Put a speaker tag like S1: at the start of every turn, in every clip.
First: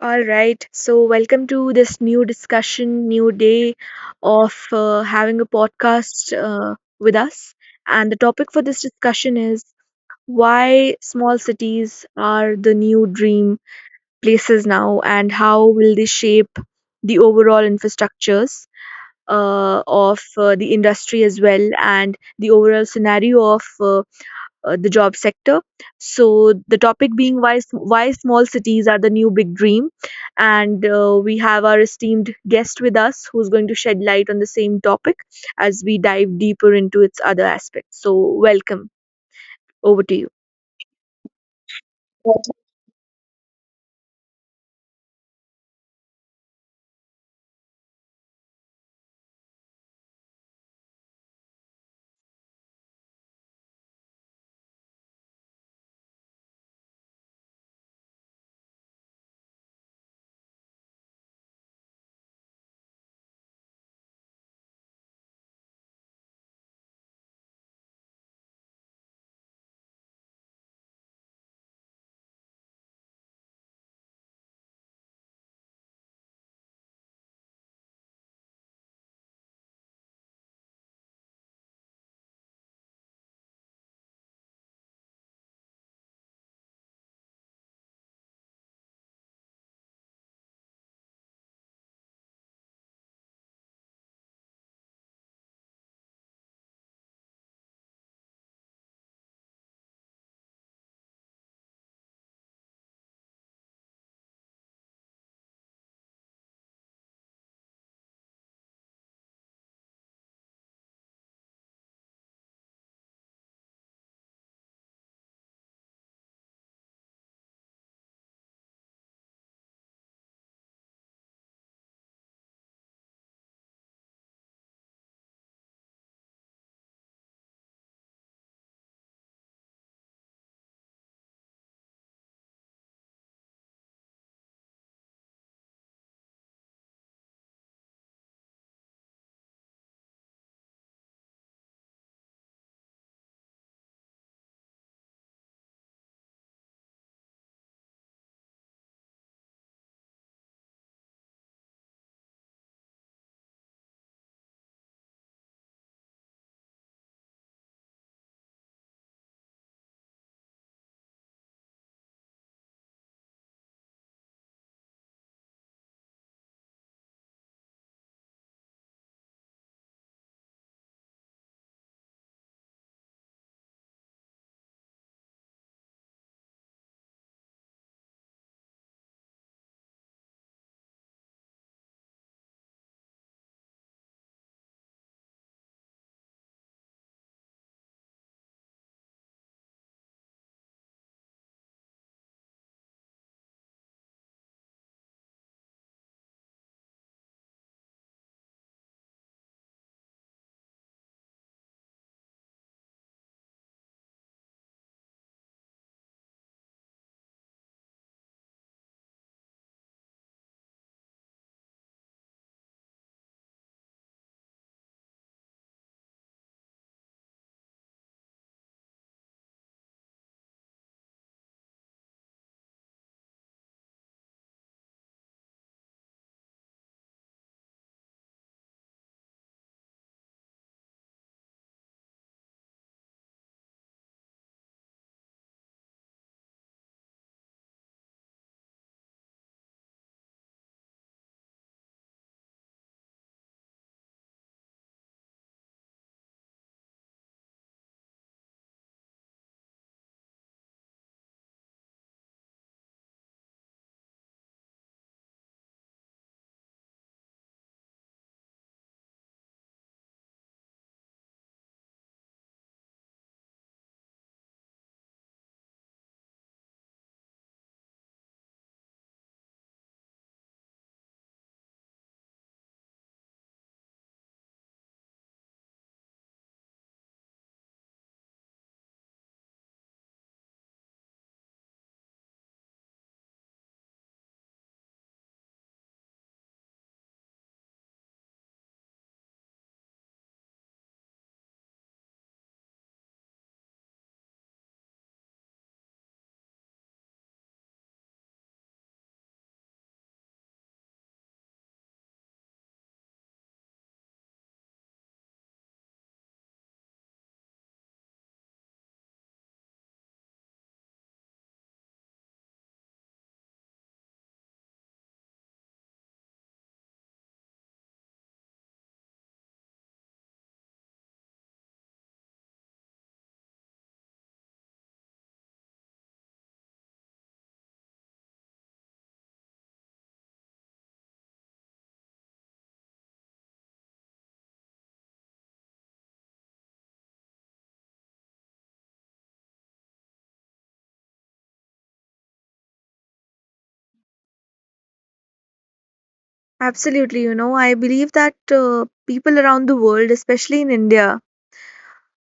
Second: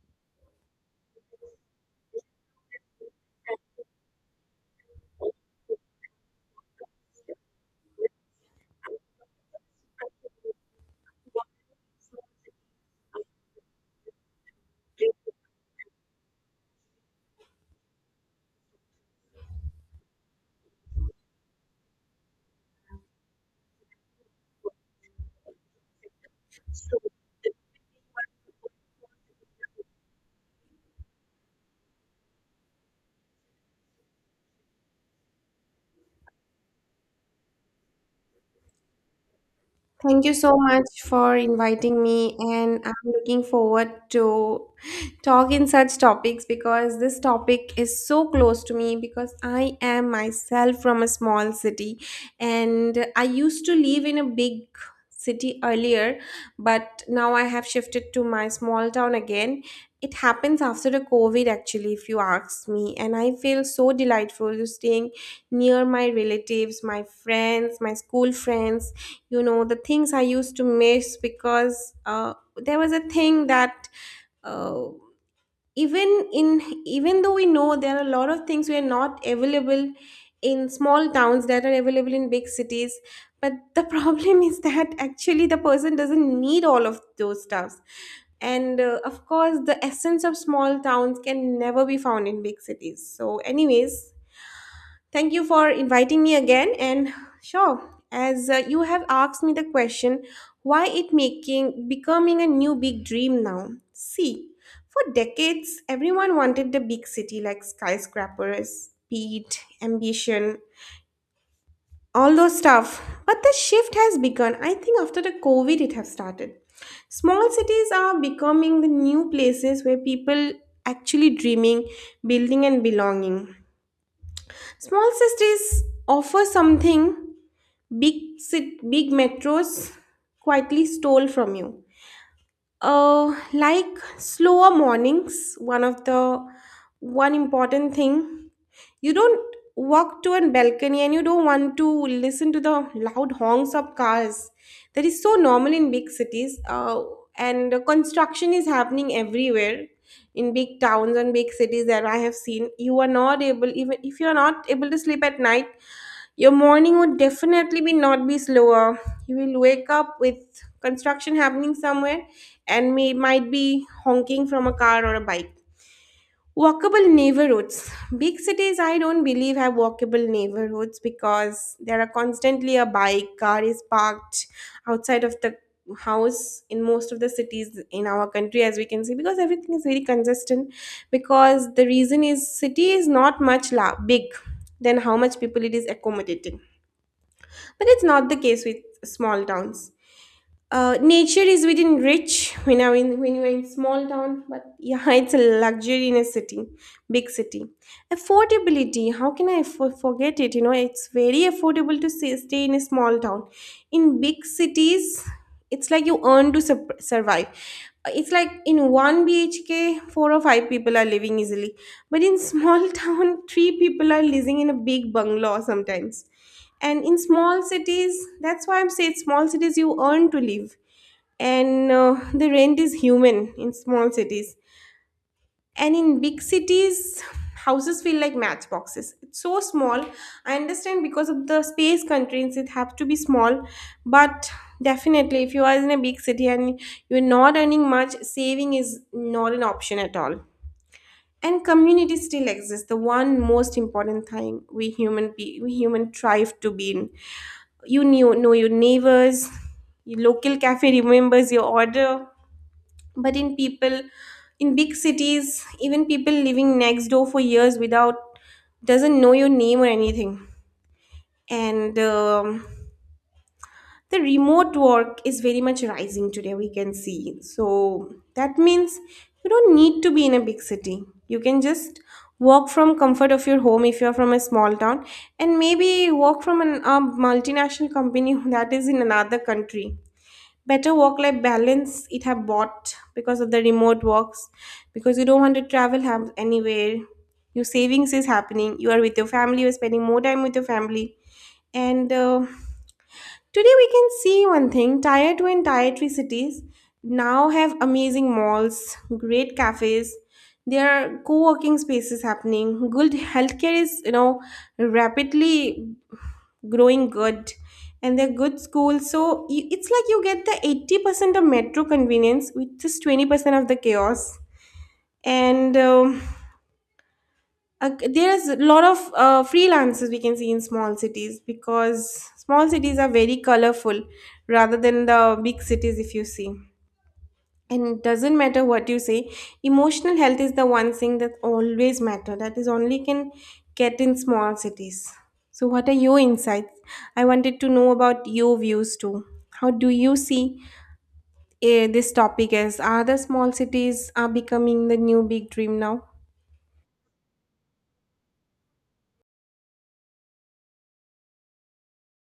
S1: All right. So, welcome to this new discussion, new day of having a podcast with us. And the topic for this discussion is why small cities are the new dream places now, and how will they shape the overall infrastructures of the industry as well, and the overall scenario of the job sector. So the topic being why small cities are the new big dream, and we have our esteemed guest with us who's going to shed light on the same topic as we dive deeper into its other aspects. So welcome over to
S2: Thank
S1: you.
S2: you so much for inviting me, and I'm looking forward to talk in such topics because this topic is so close to me because I am myself from a small city, and I used to live in a big city earlier, but now I have shifted to my small town again. It happens after the COVID, actually, if you ask me, and I feel so delightful to staying near my relatives, my friends, my school friends, the things I used to miss. Because there was a thing that uh, even in even though we know there are a lot of things we are not available in small towns that are available in big cities, but the problem is that actually the person doesn't need all of those stuffs. And of course the essence of small towns can never be found in big cities. So anyways, thank you for inviting me again. And sure, as you have asked me the question, why it making becoming a new big dream now? See, for decades, everyone wanted the big city, like skyscrapers, speed, ambition, all those stuff. But the shift has begun. I think after the COVID, it has started. Small cities are becoming the new places where people actually dreaming, building, and belonging. Small cities offer something big big metros quietly stole from you. Like slower mornings, one of the one important thing. You don't walk to a balcony and you don't want to listen to the loud honks of cars. That is so normal in big cities. And the construction is happening everywhere in big towns and big cities that I have seen. You are not able Even if you are not able to sleep at night, your morning would definitely be not be slower. You will wake up with construction happening somewhere, and may might be honking from a car or a bike. Walkable neighborhoods. Big cities, I don't believe have walkable neighborhoods because there are constantly a bike, car is parked outside of the house in most of the cities in our country, as we can see, because everything is very consistent. Because the reason is city is not much big than how much people it is accommodating. But it's not the case with small towns. Nature is within reach when, I mean, when you're in small town, but yeah, it's a luxury in a city, big city. Affordability, how can I forget it? You know, it's very affordable to stay in a small town. In big cities, it's like you earn to sup survive. It's like in one BHK, four or five people are living easily, but in small town, three people are living in a big bungalow sometimes. And in small cities, that's why I'm saying, small cities, you earn to live. And the rent is human in small cities, and in big cities, houses feel like matchboxes, it's so small. I understand because of the space constraints it have to be small, but definitely if you are in a big city and you're not earning much, saving is not an option at all. And community still exists, the one most important thing we human thrive to be in. You know your neighbors, your local cafe remembers your order. But in people, in big cities, even people living next door for years without doesn't know your name or anything. And the remote work is very much rising today, we can see, so that means you don't need to be in a big city. You can just work from comfort of your home if you're from a small town, and maybe work from an a multinational company that is in another country. Better work life balance it have bought because of the remote works, because you don't want to travel anywhere. Your savings is happening, you are with your family, you're spending more time with your family. And today we can see one thing, tier 2 and tier 3 cities now have amazing malls, great cafes, there are co-working spaces happening, good healthcare is, you know, rapidly growing good, and they're good schools. So it's like you get the 80% of metro convenience with just 20% of the chaos. And there's a lot of freelancers we can see in small cities because small cities are very colorful rather than the big cities, if you see. And it doesn't matter what you say, emotional health is the one thing that always matter, that is only can get in small cities. So what are your insights? I wanted to know about your views too. How do you see this topic, as are the small cities are becoming the new big dream now?
S1: Absolutely, you know, I believe that people around the world, especially in India,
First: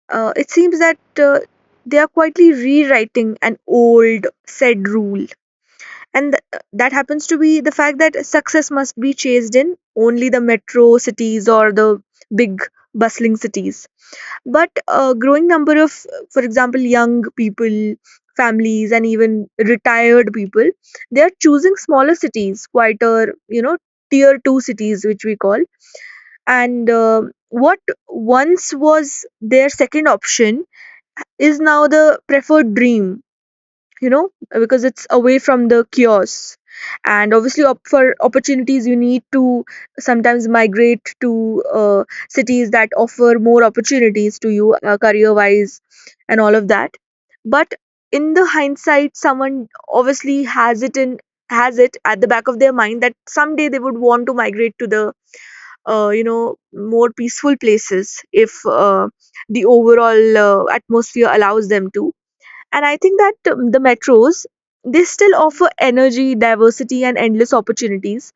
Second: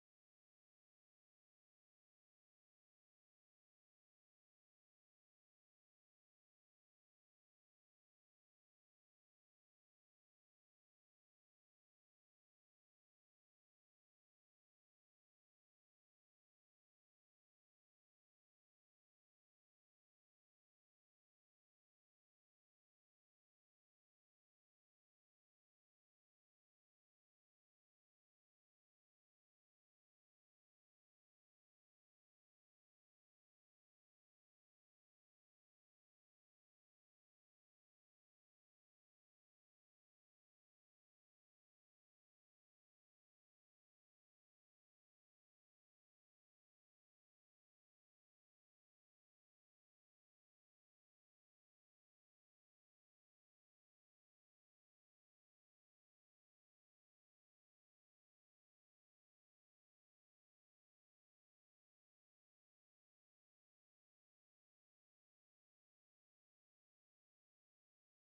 S1: it seems that they are quietly rewriting an old said rule, and that happens to be the fact that success must be chased in only the metro cities or the big bustling cities. But a growing number of, for example, young people, families, and even retired people, they are choosing smaller cities, quieter, you know, tier 2 cities, which we call. And what once was their second option is now the preferred dream, you know, because it's away from the chaos. And obviously, up for opportunities, you need to sometimes migrate to cities that offer more opportunities to you, career wise, and all of that. But in the hindsight, someone obviously has it at the back of their mind that someday they would want to migrate to the, you know, more peaceful places if the overall atmosphere allows them to. And I think that, the metros, they still offer energy, diversity, and endless opportunities.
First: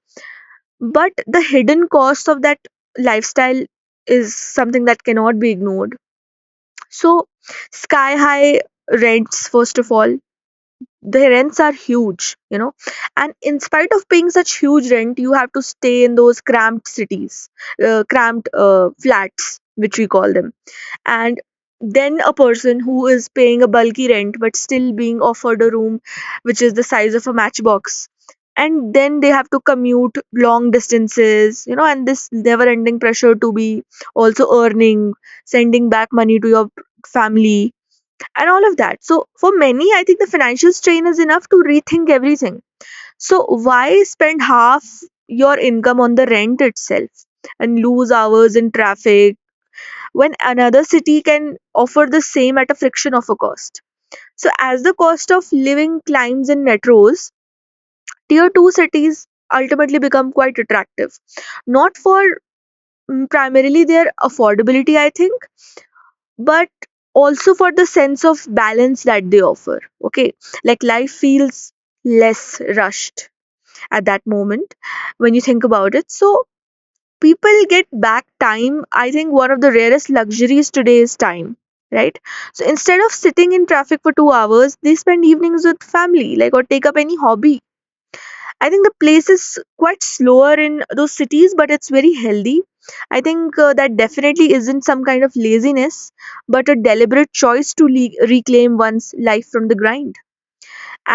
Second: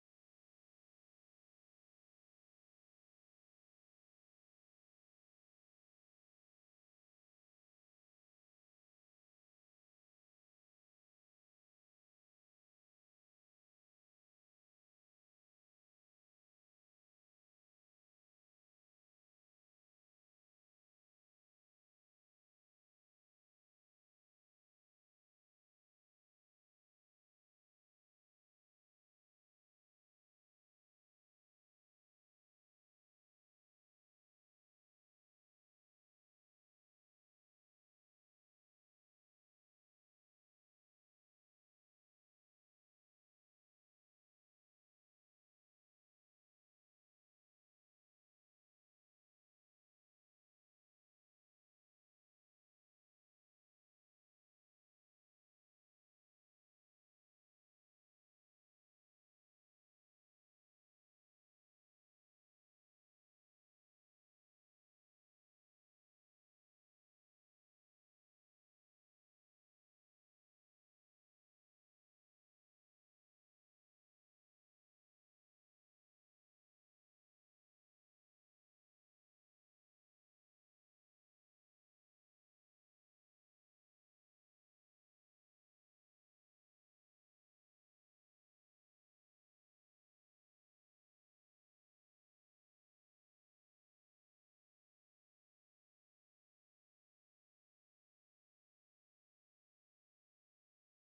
S1: But the hidden cost of that lifestyle is something that cannot be ignored. So, sky high rents, first of all, the rents are huge, you know. And in spite of paying such huge rent, you have to stay in those cramped cities, cramped flats, which we call them. And then a person who is paying a bulky rent but still being offered a room which is the size of a matchbox, and then they have to commute long distances, you know, and this never ending pressure to be also earning, sending back money to your family, and all of that. So for many, I think the financial strain is enough to rethink everything. So why spend half your income on the rent itself and lose hours in traffic when another city can offer the same at a fraction of a cost? So, as the cost of living climbs in metros, tier 2 cities ultimately become quite attractive. Not for, primarily their affordability, I think, but also for the sense of balance that they offer. Okay, like life feels less rushed at that moment when you think about it. So, people get back time. I think one of the rarest luxuries today is time, right? So instead of sitting in traffic for 2 hours, they spend evenings with family, like, or take up any hobby. I think the pace is quite slower in those cities, but it's very healthy. I think that definitely isn't some kind of laziness, but a deliberate choice to reclaim one's life from the grind.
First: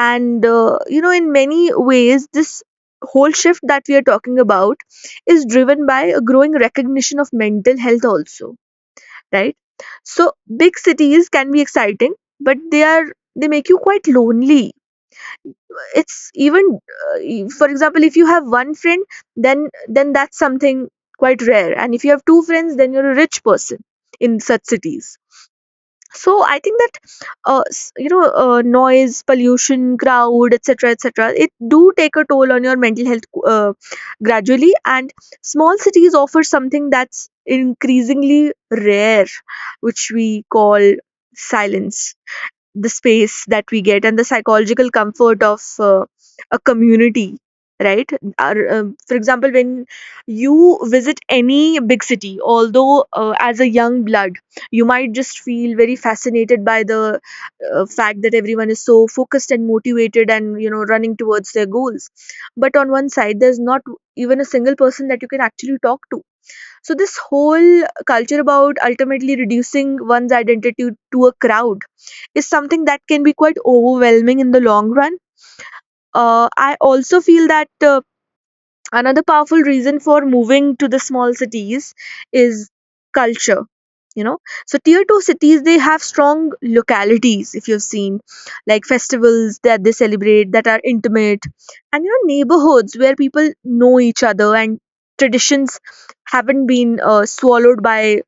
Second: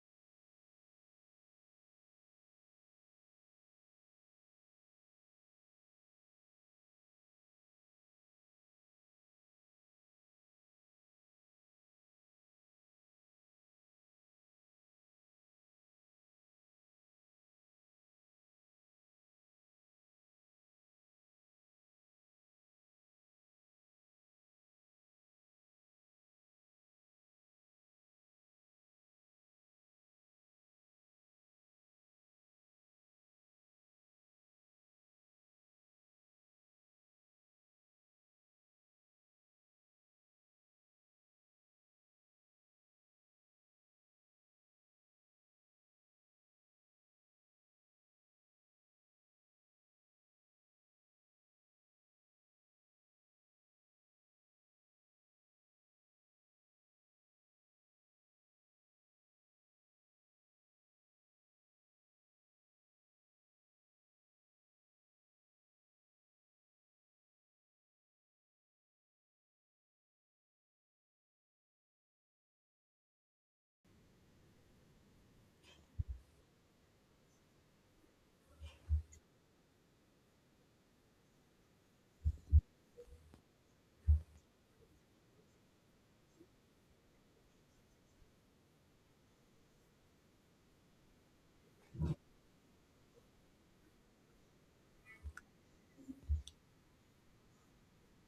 S1: And you know, in many ways this whole shift that we are talking about is driven by a growing recognition of mental health also, right? So big cities can be exciting, but they make you quite lonely. It's even, for example, if you have one friend, then that's something quite rare, and if you have two friends, then you're a rich person in such cities. So I think that you know, noise pollution, crowd, etc., etc., it do take a toll on your mental health, uh, gradually. And small cities offer something that's increasingly rare, which we call silence, the space that we get, and the psychological comfort of a community, right? For example, when you visit any big city, although, as a young blood, you might just feel very fascinated by the fact that everyone is so focused and motivated and, you know, running towards their goals, but on one side there's not even a single person that you can actually talk to. So this whole culture about ultimately reducing one's identity to a crowd is something that can be quite overwhelming in the long run. I also feel that uh, another powerful reason for moving to the small cities is culture. You know, so tier two cities, they have strong localities. If you've seen, like festivals that they celebrate that are intimate, and you know neighborhoods where people know each other, and traditions haven't been swallowed by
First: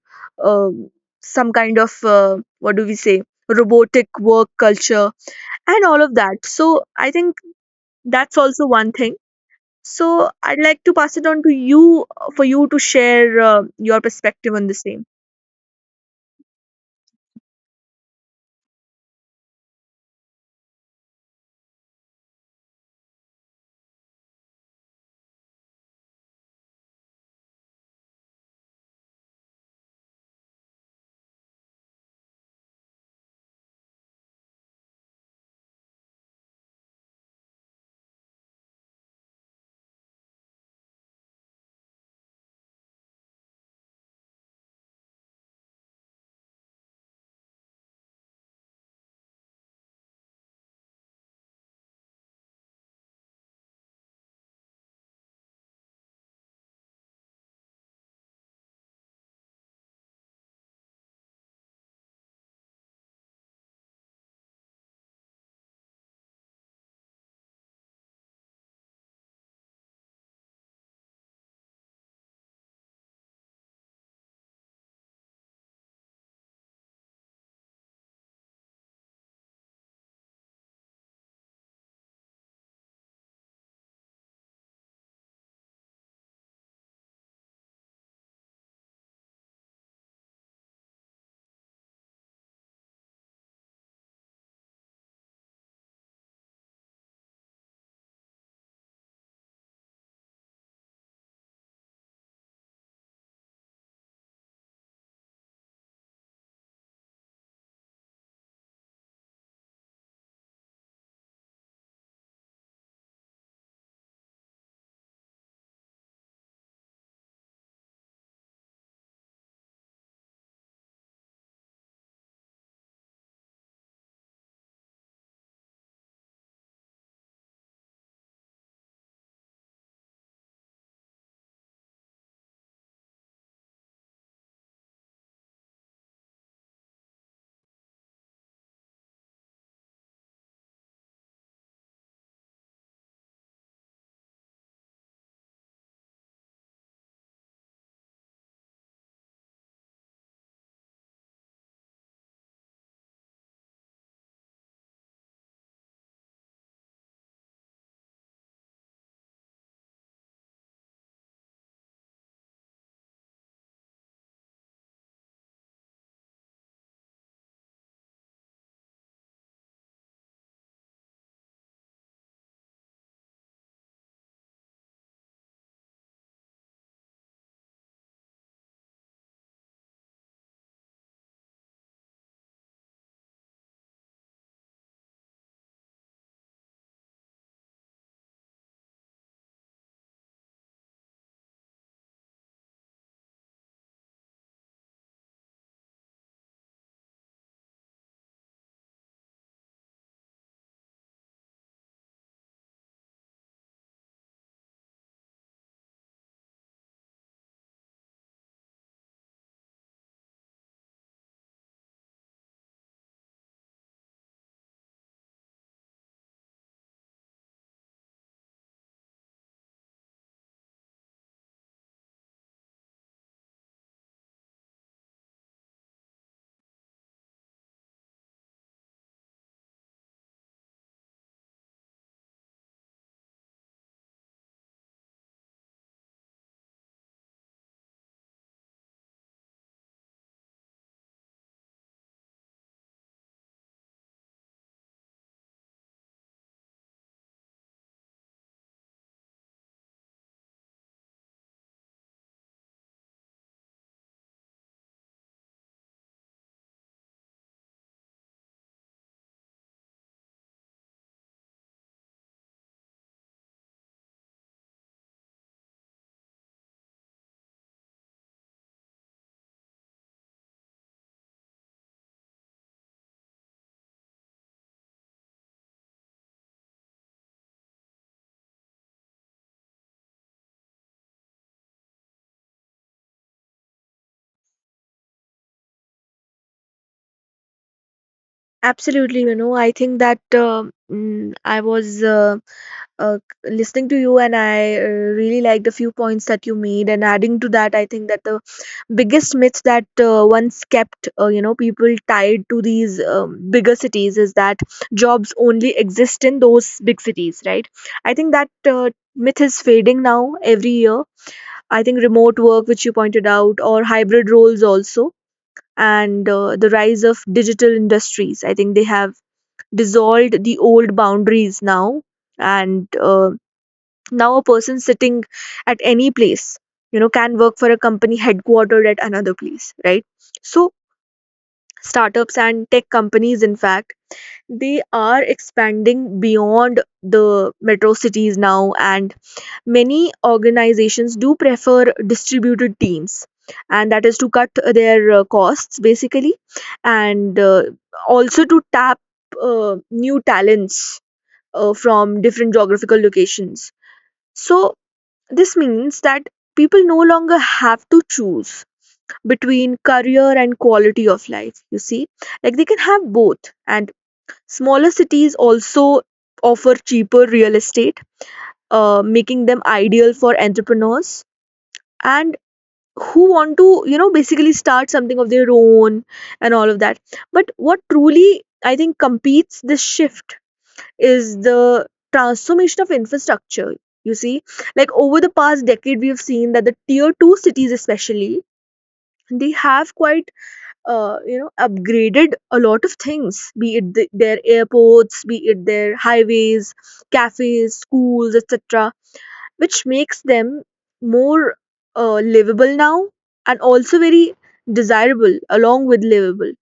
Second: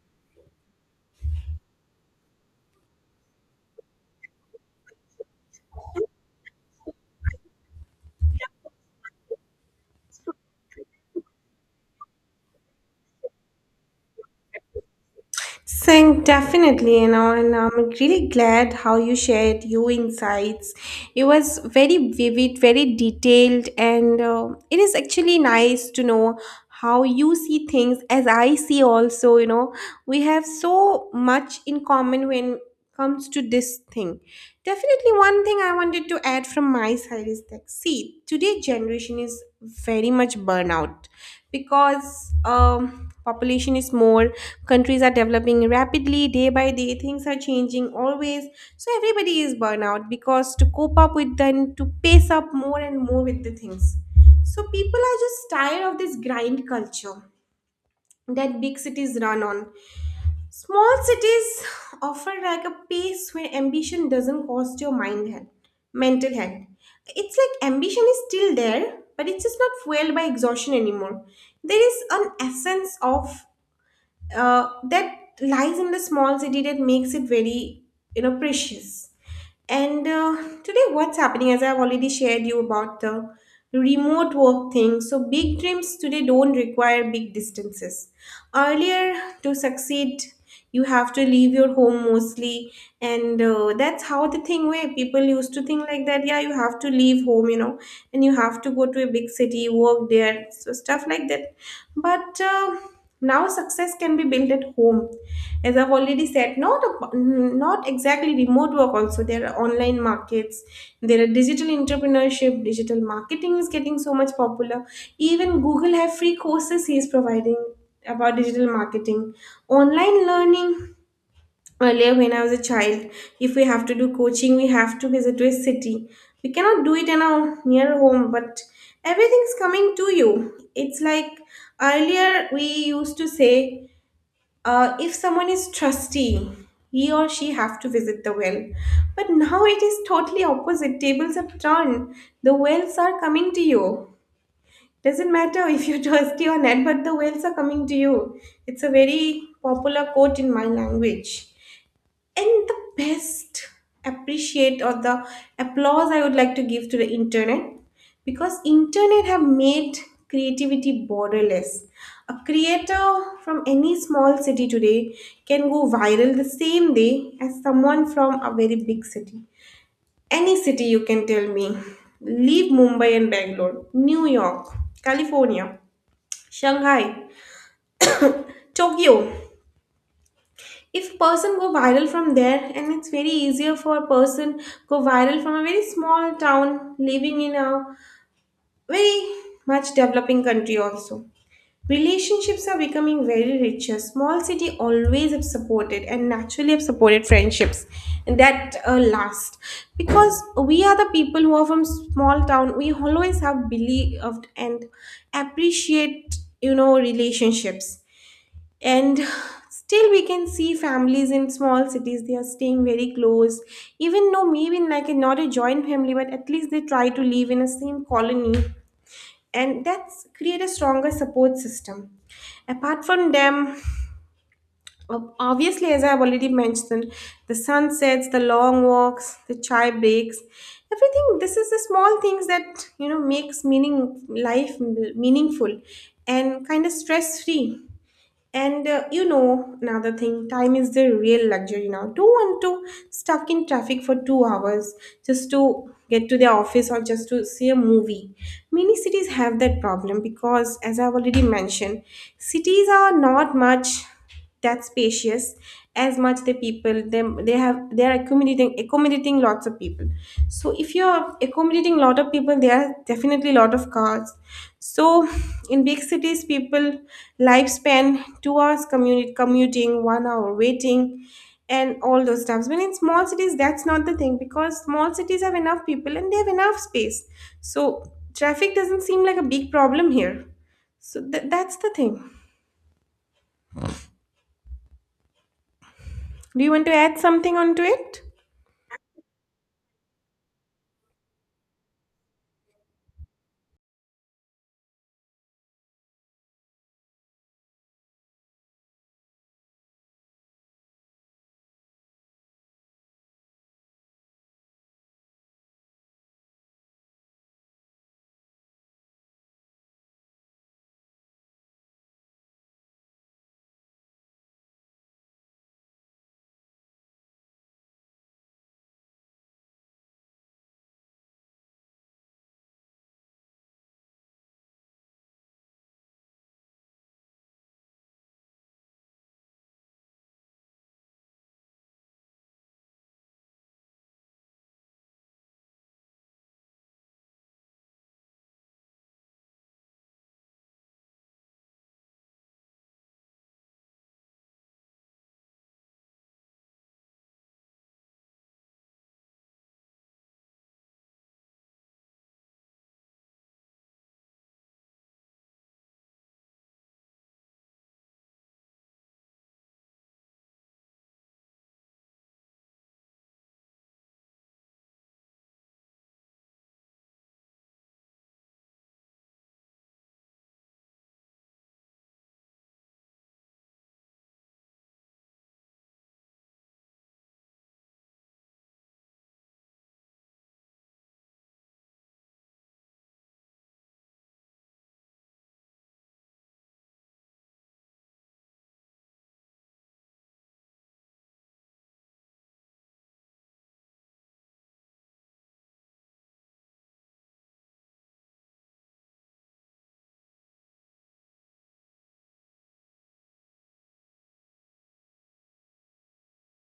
S1: um some kind of, what do we say, robotic work culture and all of that. So I think that's also one thing. So I'd like to pass it on to you for you to share your perspective on the same.
S2: Saying definitely, and I'm really glad how you shared your insights. It was very vivid, very detailed, and it is actually nice to know how you see things as I see also. We have so much in common when comes to this thing. Definitely, one thing I wanted to add from my side is that, see, today generation is very much burnout because population is more, countries are developing rapidly day by day, things are changing always, so everybody is burnout because to cope up with then to pace up more and more with the things. So people are just tired of this grind culture that big cities run on. Small cities offer like a pace where ambition doesn't cost your mind health, mental health. It's like ambition is still there, but it's just not fueled by exhaustion anymore. There is an essence of that lies in the small city that makes it very, precious. And today, what's happening, as I've already shared you about the remote work thing. So big dreams today don't require big distances. Earlier, to succeed, you have to leave your home mostly. And that's how the thing way people used to think, like that. Yeah, you have to leave home, and you have to go to a big city, work there, so stuff like that. But now, success can be built at home, as I've already said. Not not exactly remote work. Also, there are online markets, there are digital entrepreneurship, digital marketing is getting so much popular. Even Google have free courses he is providing about digital marketing, online learning. Earlier, when I was a child, if we have to do coaching, we have to visit to a city. We cannot do it in our near home, but everything is coming to you. It's like earlier we used to say, if someone is trustee, he or she have to visit the well. But now it is totally opposite. Tables have turned. The wells are coming to you. Doesn't matter if you're trustee or not, but the wells are coming to you. It's a very popular quote in my language. And the best appreciate or the applause I would like to give to the internet, because internet have made creativity borderless. A creator from any small city today can go viral the same day as someone from a very big city. Any city you can tell me. Leave Mumbai and Bangalore, New York, California, Shanghai, Tokyo. If person go viral from there, and it's very easier for a person go viral from a very small town living in a very much developing country also. Relationships are becoming very richer, small city always have supported and naturally have supported friendships that last, because we are the people who are from small town, we always have believed and appreciate, you know, relationships. And still we can see families in small cities, they are staying very close, even though maybe in like a, not a joint family, but at least they try to live in a same colony, and that's create a stronger support system. Apart from them, obviously, as I've already mentioned, the sunsets, the long walks, the chai breaks, everything, this is the small things that, you know, makes meaning life meaningful and kind of stress free. And you know, another thing, time is the real luxury now. Don't want to stuck in traffic for 2 hours just to get to their office or just to see a movie. Many cities have that problem because, as I've already mentioned, cities are not much that's spacious as much the people them they have they are accommodating lots of people. So if you're accommodating lot of people there are definitely lot of cars. So in big cities people lifespan 2 hours commute, commuting 1 hour waiting and all those stuffs, but in small cities that's not the thing because small cities have enough people and they have enough space. So traffic doesn't seem like a big problem here. So that's the thing. Do you want to add something onto it?
S1: Absolutely, you know, I think that I was uh, listening to you, and I really like the few points that you made. And adding to that, I think that the biggest myth that once kept you know, people tied to these, bigger cities is that jobs only exist in those big cities, right? I think that myth is fading now every year. I think remote work, which you pointed out, or hybrid roles also, and the rise of digital industries, I think they have dissolved the old boundaries now. And now, a person sitting at any place, you know, can work for a company headquartered at another place, right? So, startups and tech companies, in fact, they are expanding beyond the metro cities now, and many organizations do prefer distributed teams, and that is to cut their costs basically, and also to tap new talents from different geographical locations. So, this means that people no longer have to choose between career and quality of life, you see. Like they can have both. And smaller cities also offer cheaper real estate, making them ideal for entrepreneurs and who want to, you know, basically start something of their own and all of that. But what truly, I think, competes this shift is the transformation of infrastructure. You see, like over the past decade, we have seen that the tier two cities, especially, they have quite you know, upgraded a lot of things. Be it their airports, be it their highways, cafes, schools, etc., which makes them more livable now, and also very desirable along with livable.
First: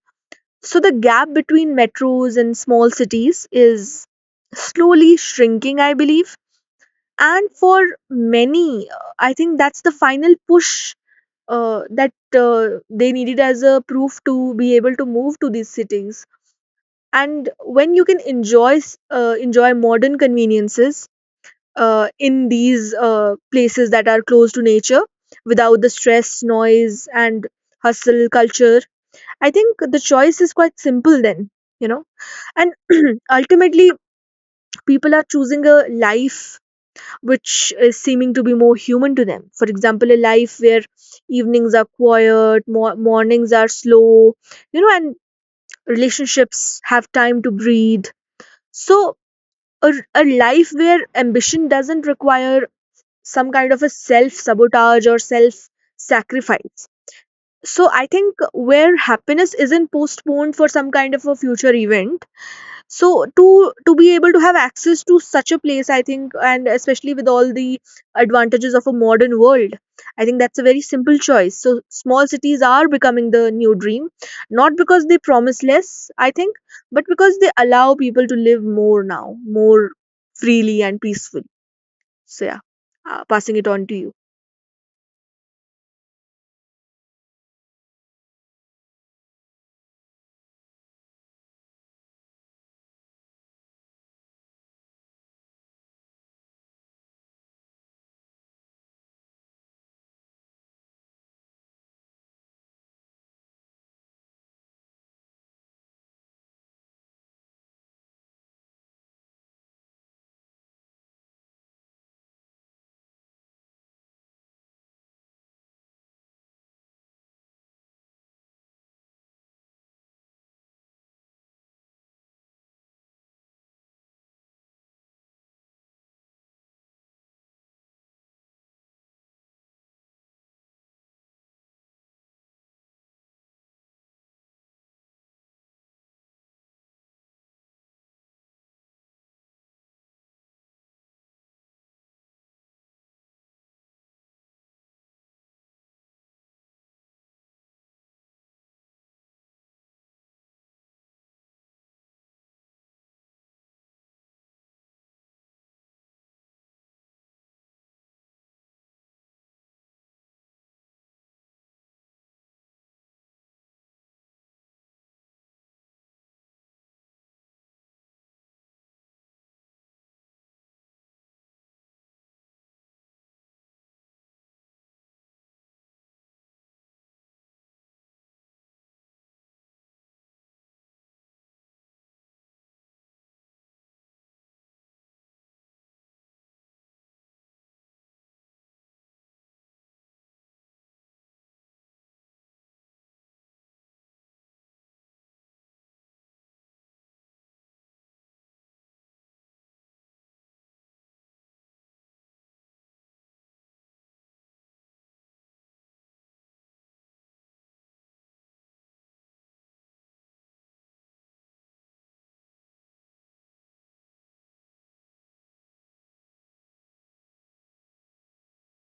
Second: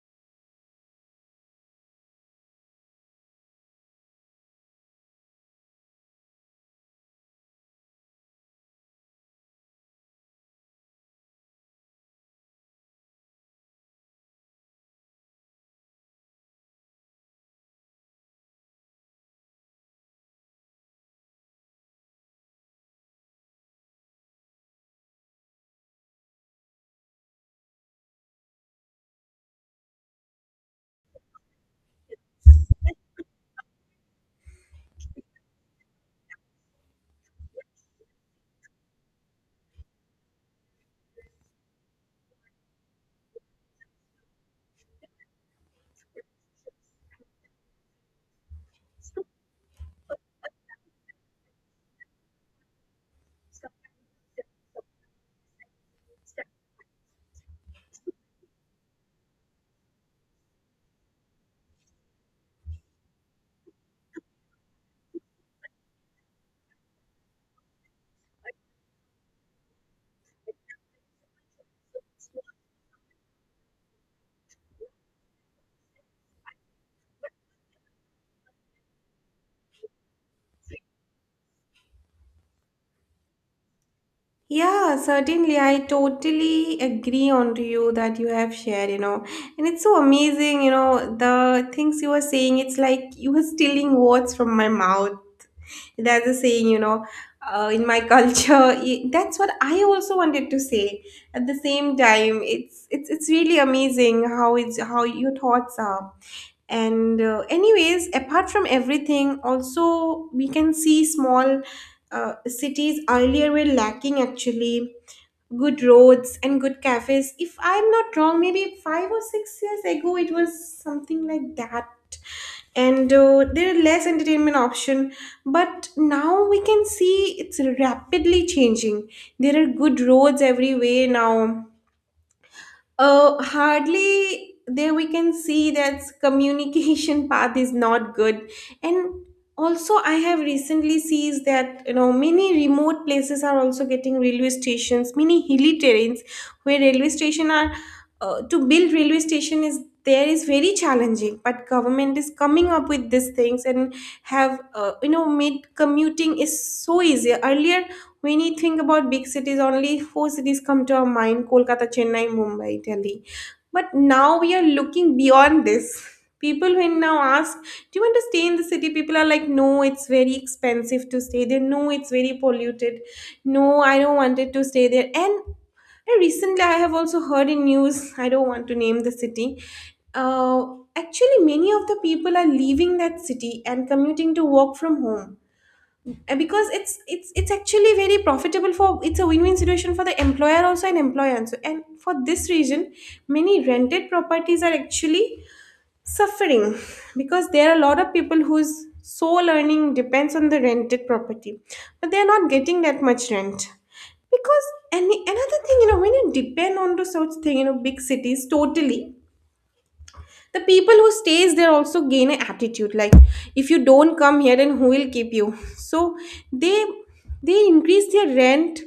S1: So the gap between metros and small cities is slowly shrinking, I believe. And for many, I think that's the final push that they needed as a proof to be able to move to these cities. And when you can enjoy, enjoy modern conveniences in these places that are close to nature, without the stress, noise, and hustle culture, I think the choice is quite simple. Then, you know, and ultimately people are choosing a life which is seeming to be more human to them. For example, a life where evenings are quiet, mornings are slow, you know, and relationships have time to breathe. So a, a life where ambition doesn't require some kind of a self sabotage or self sacrifice. So I think, where happiness isn't postponed for some kind of a future event. So to be able to have access to such a place, I think, and especially with all the advantages of a modern world, I think that's a very simple choice. So small cities are becoming the new dream, not because they promise less, I think, but because they allow people to live more now, more freely and peacefully. So yeah, passing it on to you.
S2: Yeah, certainly. I totally agree on to you that you have shared, you know. And it's so amazing, you know, the things you were saying, it's like you were stealing words from my mouth. There's a saying, you know, in my culture, that's what I also wanted to say. At the same time, it's really amazing how it's how your thoughts are. And anyways, apart from everything, also we can see small cities earlier were lacking actually good roads and good cafes. If I'm not wrong, maybe five or six years ago, it was something like that. And there are less entertainment option, but now we can see it's rapidly changing. There are good roads everywhere now. Hardly there we can see that communication path is not good. And also I have recently sees that you know many remote places are also getting railway stations, many hilly terrains where railway station are to build railway station is there is very challenging, but government is coming up with these things and have you know made commuting is so easier. Earlier when you think about big cities, only four cities come to our mind: Kolkata, Chennai, Mumbai, Delhi. But now we are looking beyond this. People when now ask, do you want to stay in the city? People are like, no, it's very expensive to stay there. No, it's very polluted. No, I don't want it to stay there. And recently I have also heard in news, I don't want to name the city, uh, actually many of the people are leaving that city and commuting to work from home. And because it's actually very profitable for it's a win-win situation for the employer also and employee also. And for this reason, many rented properties are actually suffering because there are a lot of people whose sole earning depends on the rented property, but they are not getting that much rent because any another thing you know when you depend on to such thing you know big cities totally the people who stays there also gain an attitude like if you don't come here then who will keep you. So they they increase their rent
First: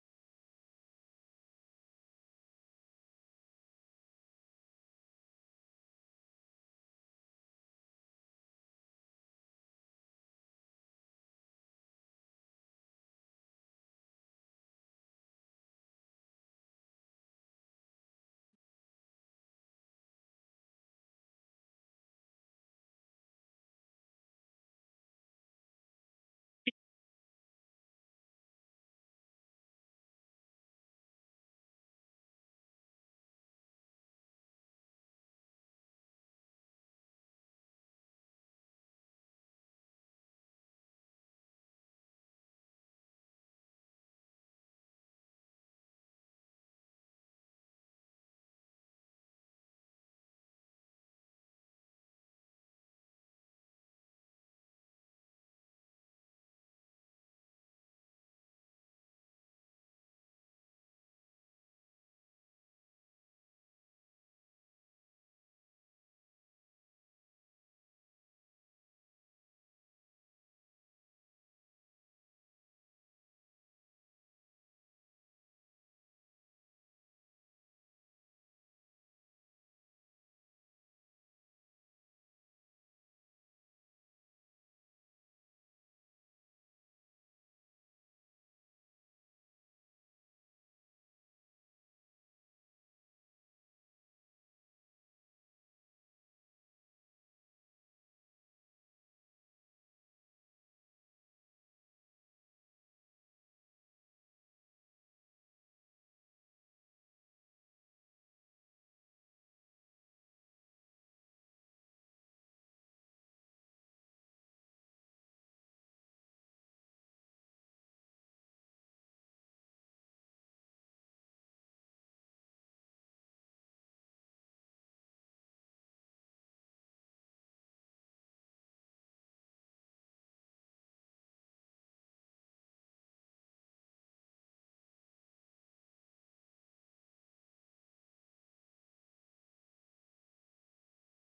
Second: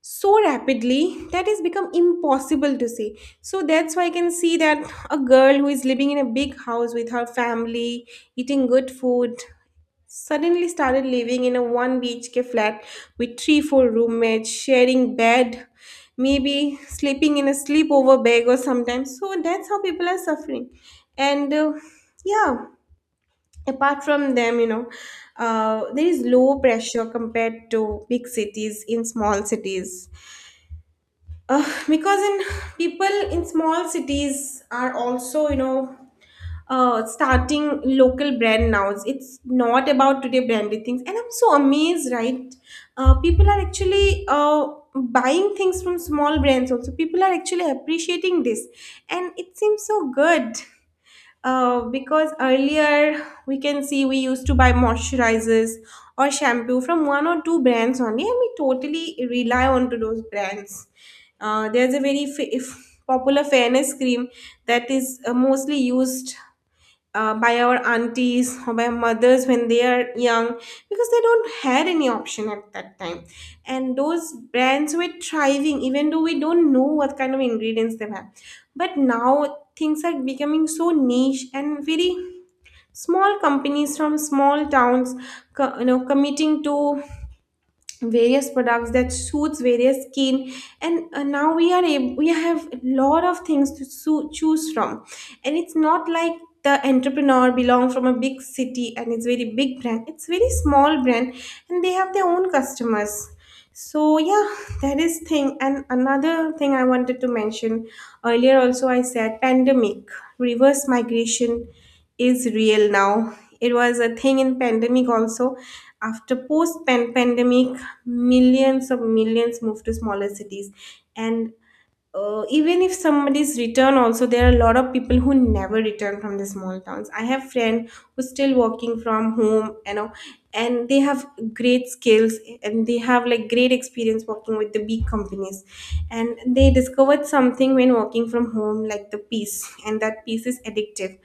S2: so rapidly that has become impossible to say. So that's why I can see that a girl who is living in a big house with her family eating good food suddenly started living in a one BHK flat with three, four roommates, sharing bed, maybe sleeping in a sleepover bag or sometimes. So that's how people are suffering. And yeah, apart from them, you know, there is low pressure compared to big cities in small cities. Because in people in small cities are also, you know, starting local brand now. It's not about today branded things, and I'm so amazed, right? People are actually buying things from small brands also. People are actually appreciating this, and it seems so good because earlier we can see we used to buy moisturizers or shampoo from one or two brands only and we totally rely on to those brands. There's a very fa- if popular fairness cream that is mostly used by our aunties or by mothers when they are young because they don't had any option at that time, and those brands were thriving even though we don't know what kind of ingredients they have. But now things are becoming so niche, and very small companies from small towns you know committing to various products that suits various skin. And now we are able, we have a lot of things to choose from. And it's not like the entrepreneur belong from a big city and it's very big brand, it's very small brand, and they have their own customers. So yeah, that is thing. And another thing I wanted to mention, earlier also I said pandemic reverse migration is real now. It was a thing in pandemic also. After post pandemic millions of millions move to smaller cities. And even if somebody's return also, there are a lot of people who never return from the small towns. I have friend who's still working from home, you know, and they have great skills, and they have like great experience working with the big companies. And they discovered something when working from home like the peace, and that peace is addictive.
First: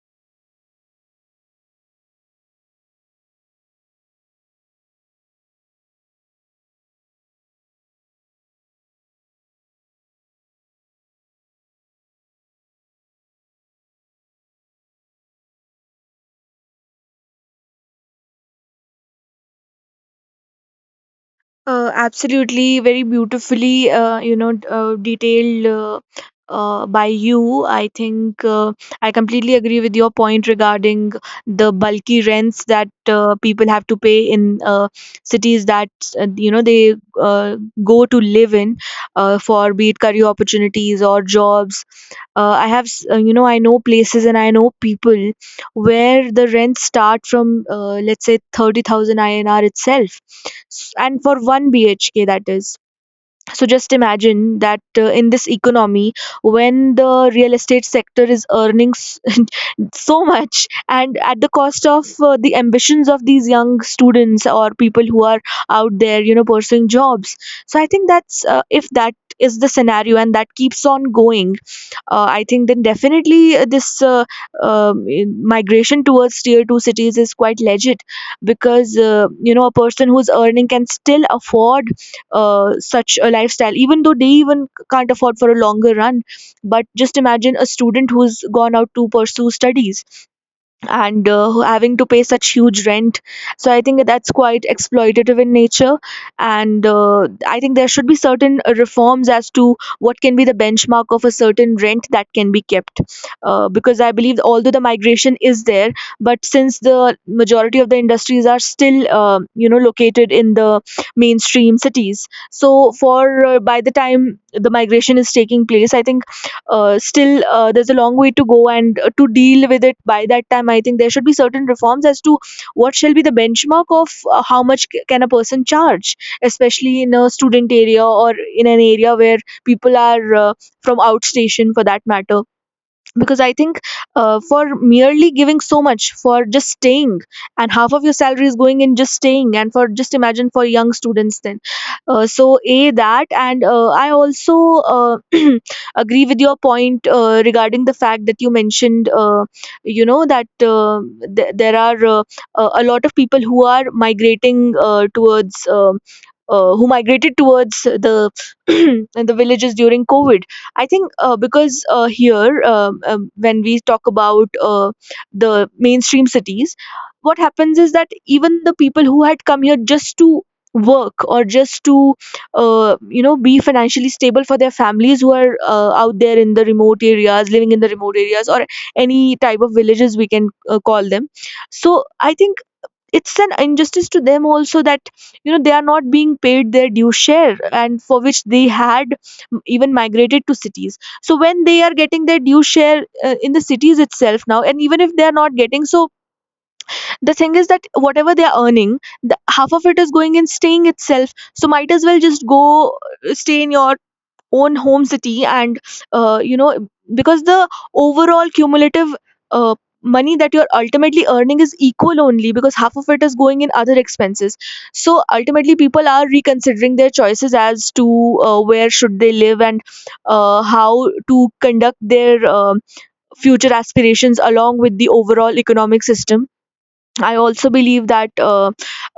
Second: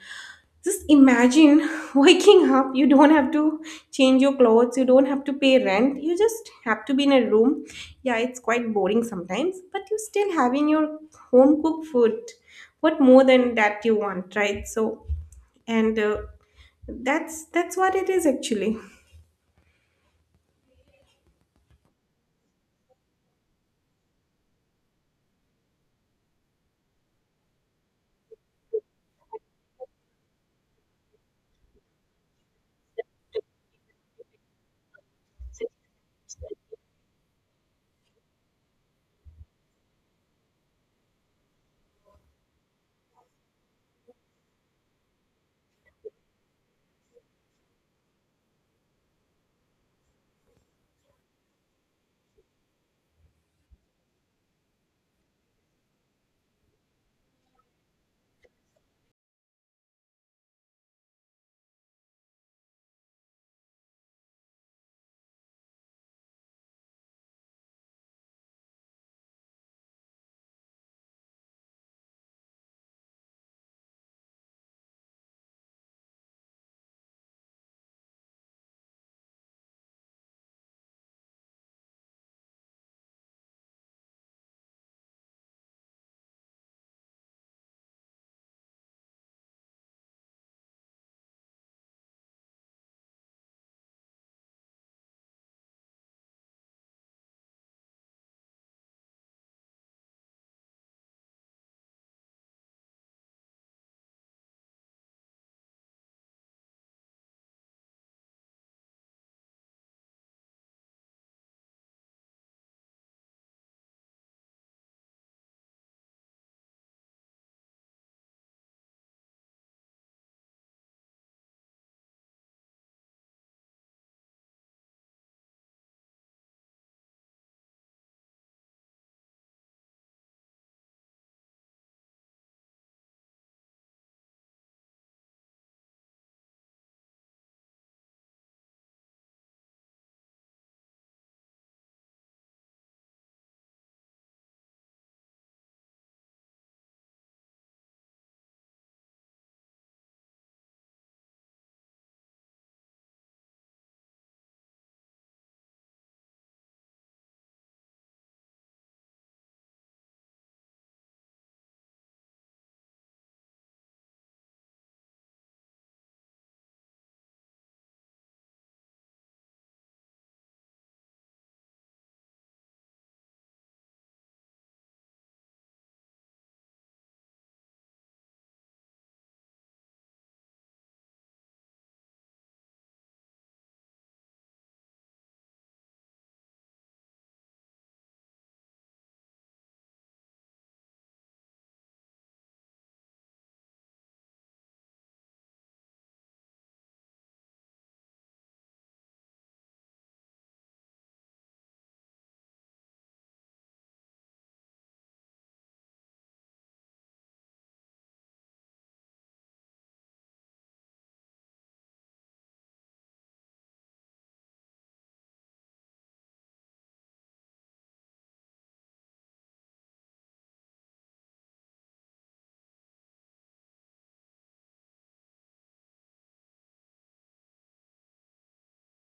S2: Just imagine waking up, you don't have to change your clothes, you don't have to pay rent, you just have to be in a room. Yeah, it's quite boring sometimes, but you still having your home cooked food. What more than that you want, right? So, and that's what it is actually.
S1: Absolutely, very beautifully, you know, detailed by you. I think I completely agree with your point regarding the bulky rents that people have to pay in cities that you know they uh, go to live in for, be it career opportunities or jobs. I have, I know places and I know people where the rents start from let's say 30,000 INR itself. And for 1 BHK, that is, so just imagine that, in this economy when the real estate sector is earning so much, and at the cost of the ambitions of these young students or people who are out there, you know, pursuing jobs. So I think that's if that is the scenario and that keeps on going, I think then definitely, migration towards tier 2 cities is quite legit, because you know, a person who's earning can still afford such a lifestyle, even though they even can't afford for a longer run. But just imagine a student who's gone out to pursue studies and having to pay such huge rent. So I think that's quite exploitative in nature. And I think there should be certain reforms as to what can be the benchmark of a certain rent that can be kept. Because I believe, although the migration is there, but since the majority of the industries are still, located in the mainstream cities, so for by the time the migration is taking place, I think still there's a long way to go, and to deal with it by that time, I think there should be certain reforms as to what shall be the benchmark of how much can a person charge, especially in a student area or in an area where people are from outstation, for that matter. Because I think for merely giving so much for just staying, and half of your salary is going in just staying, and for just imagine for young students then, so a that. And I also uh, agree with your point regarding the fact that you mentioned, you know that there are, a lot of people who are migrating towards who migrated towards the the villages during COVID. I think because here, when we talk about the mainstream cities, what happens is that even the people who had come here just to work or just to be financially stable for their families, who are out there in the remote areas, living in the remote areas, or any type of villages, we can call them. So I think it's an injustice to them also, that you know they are not being paid their due share, and for which they had even migrated to cities. So when they are getting their due share in the cities itself now, and even if they are not getting, so the thing is that whatever they are earning, half of it is going in staying itself, so might as well just go stay in your own home city, and uh, you know because the overall cumulative uh, money that you're ultimately earning is equal only because half of it is going in other expenses. So ultimately people are reconsidering their choices as to where should they live, and how to conduct their future aspirations along with the overall economic system. I also believe that, uh,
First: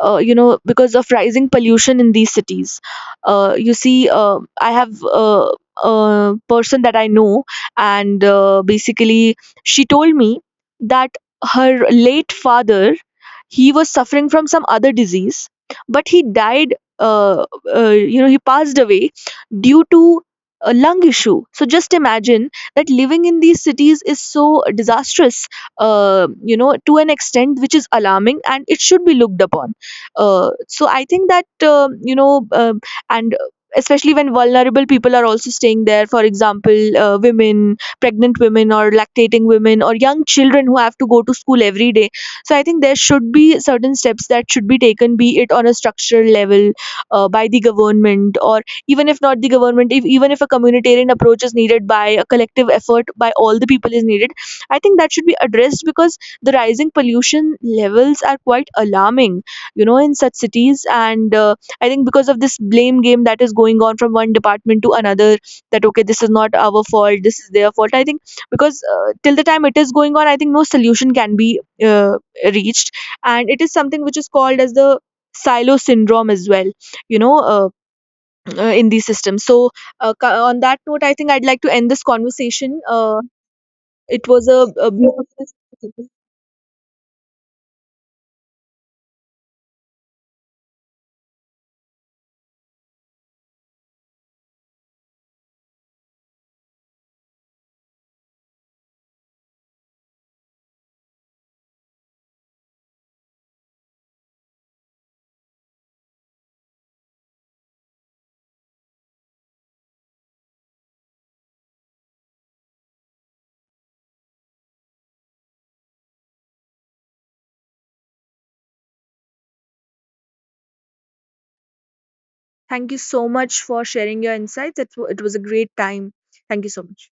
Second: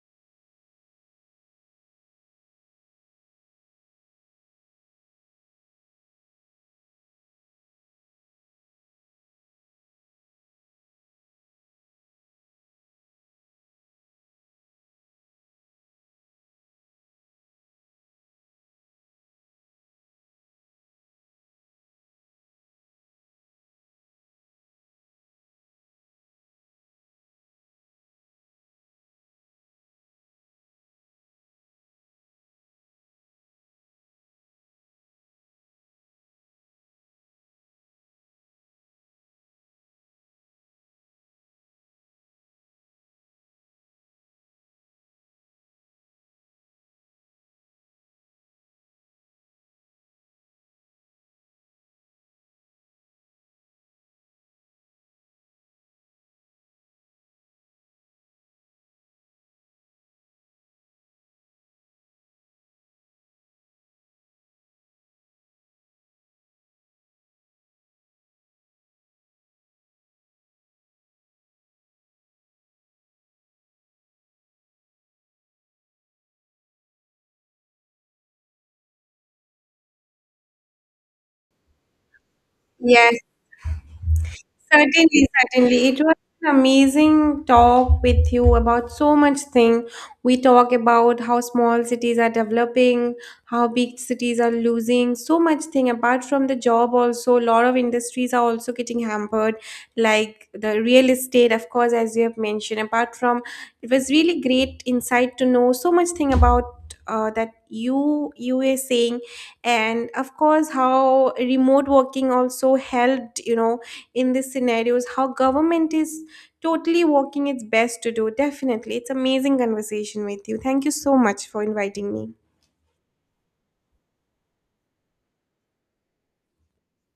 S1: uh, you know because of rising pollution in these cities, you see, I have a person that I know, and basically she told me that her late father, he was suffering from some other disease, but he died. He passed away due to a lung issue. So just imagine that living in these cities is so disastrous, to an extent which is alarming and it should be looked upon. So I think that you know and especially when vulnerable people are also staying there, for example women, pregnant women, or lactating women, or young children who have to go to school every day. So I think there should be certain steps that should be taken, be it on a structural level by the government, or even if not the government, if even if a communitarian approach is needed, by a collective effort by all the people is needed. I think that should be addressed, because the rising pollution levels are quite alarming, you know, in such cities. And I think because of this blame game that is going on from one department to another, that okay, this is not our fault, this is their fault. I think because till the time it is going on, I think no solution can be reached. And it is something which is called as the silo syndrome as well, you know, in these systems. So, on that note, I think I'd like to end this conversation.
S2: Yeah,
S1: It was a
S2: certainly,
S1: beautiful.
S2: certainly. It was an amazing talk with you about so much thing. We talk about how small cities are developing, how big cities are losing, so much thing. Apart from the job also, a lot of industries are also getting hampered, like the real estate, of course, as you have mentioned. Apart from, it was really great insight to know so much thing about that you were saying, and of course how remote working also helped, you know, in these scenarios, how government is totally working its best to do. Definitely it's amazing conversation with you. Thank you so much for inviting me.
S1: Thank you so much for sharing your insights. It was a great time. Thank you so much.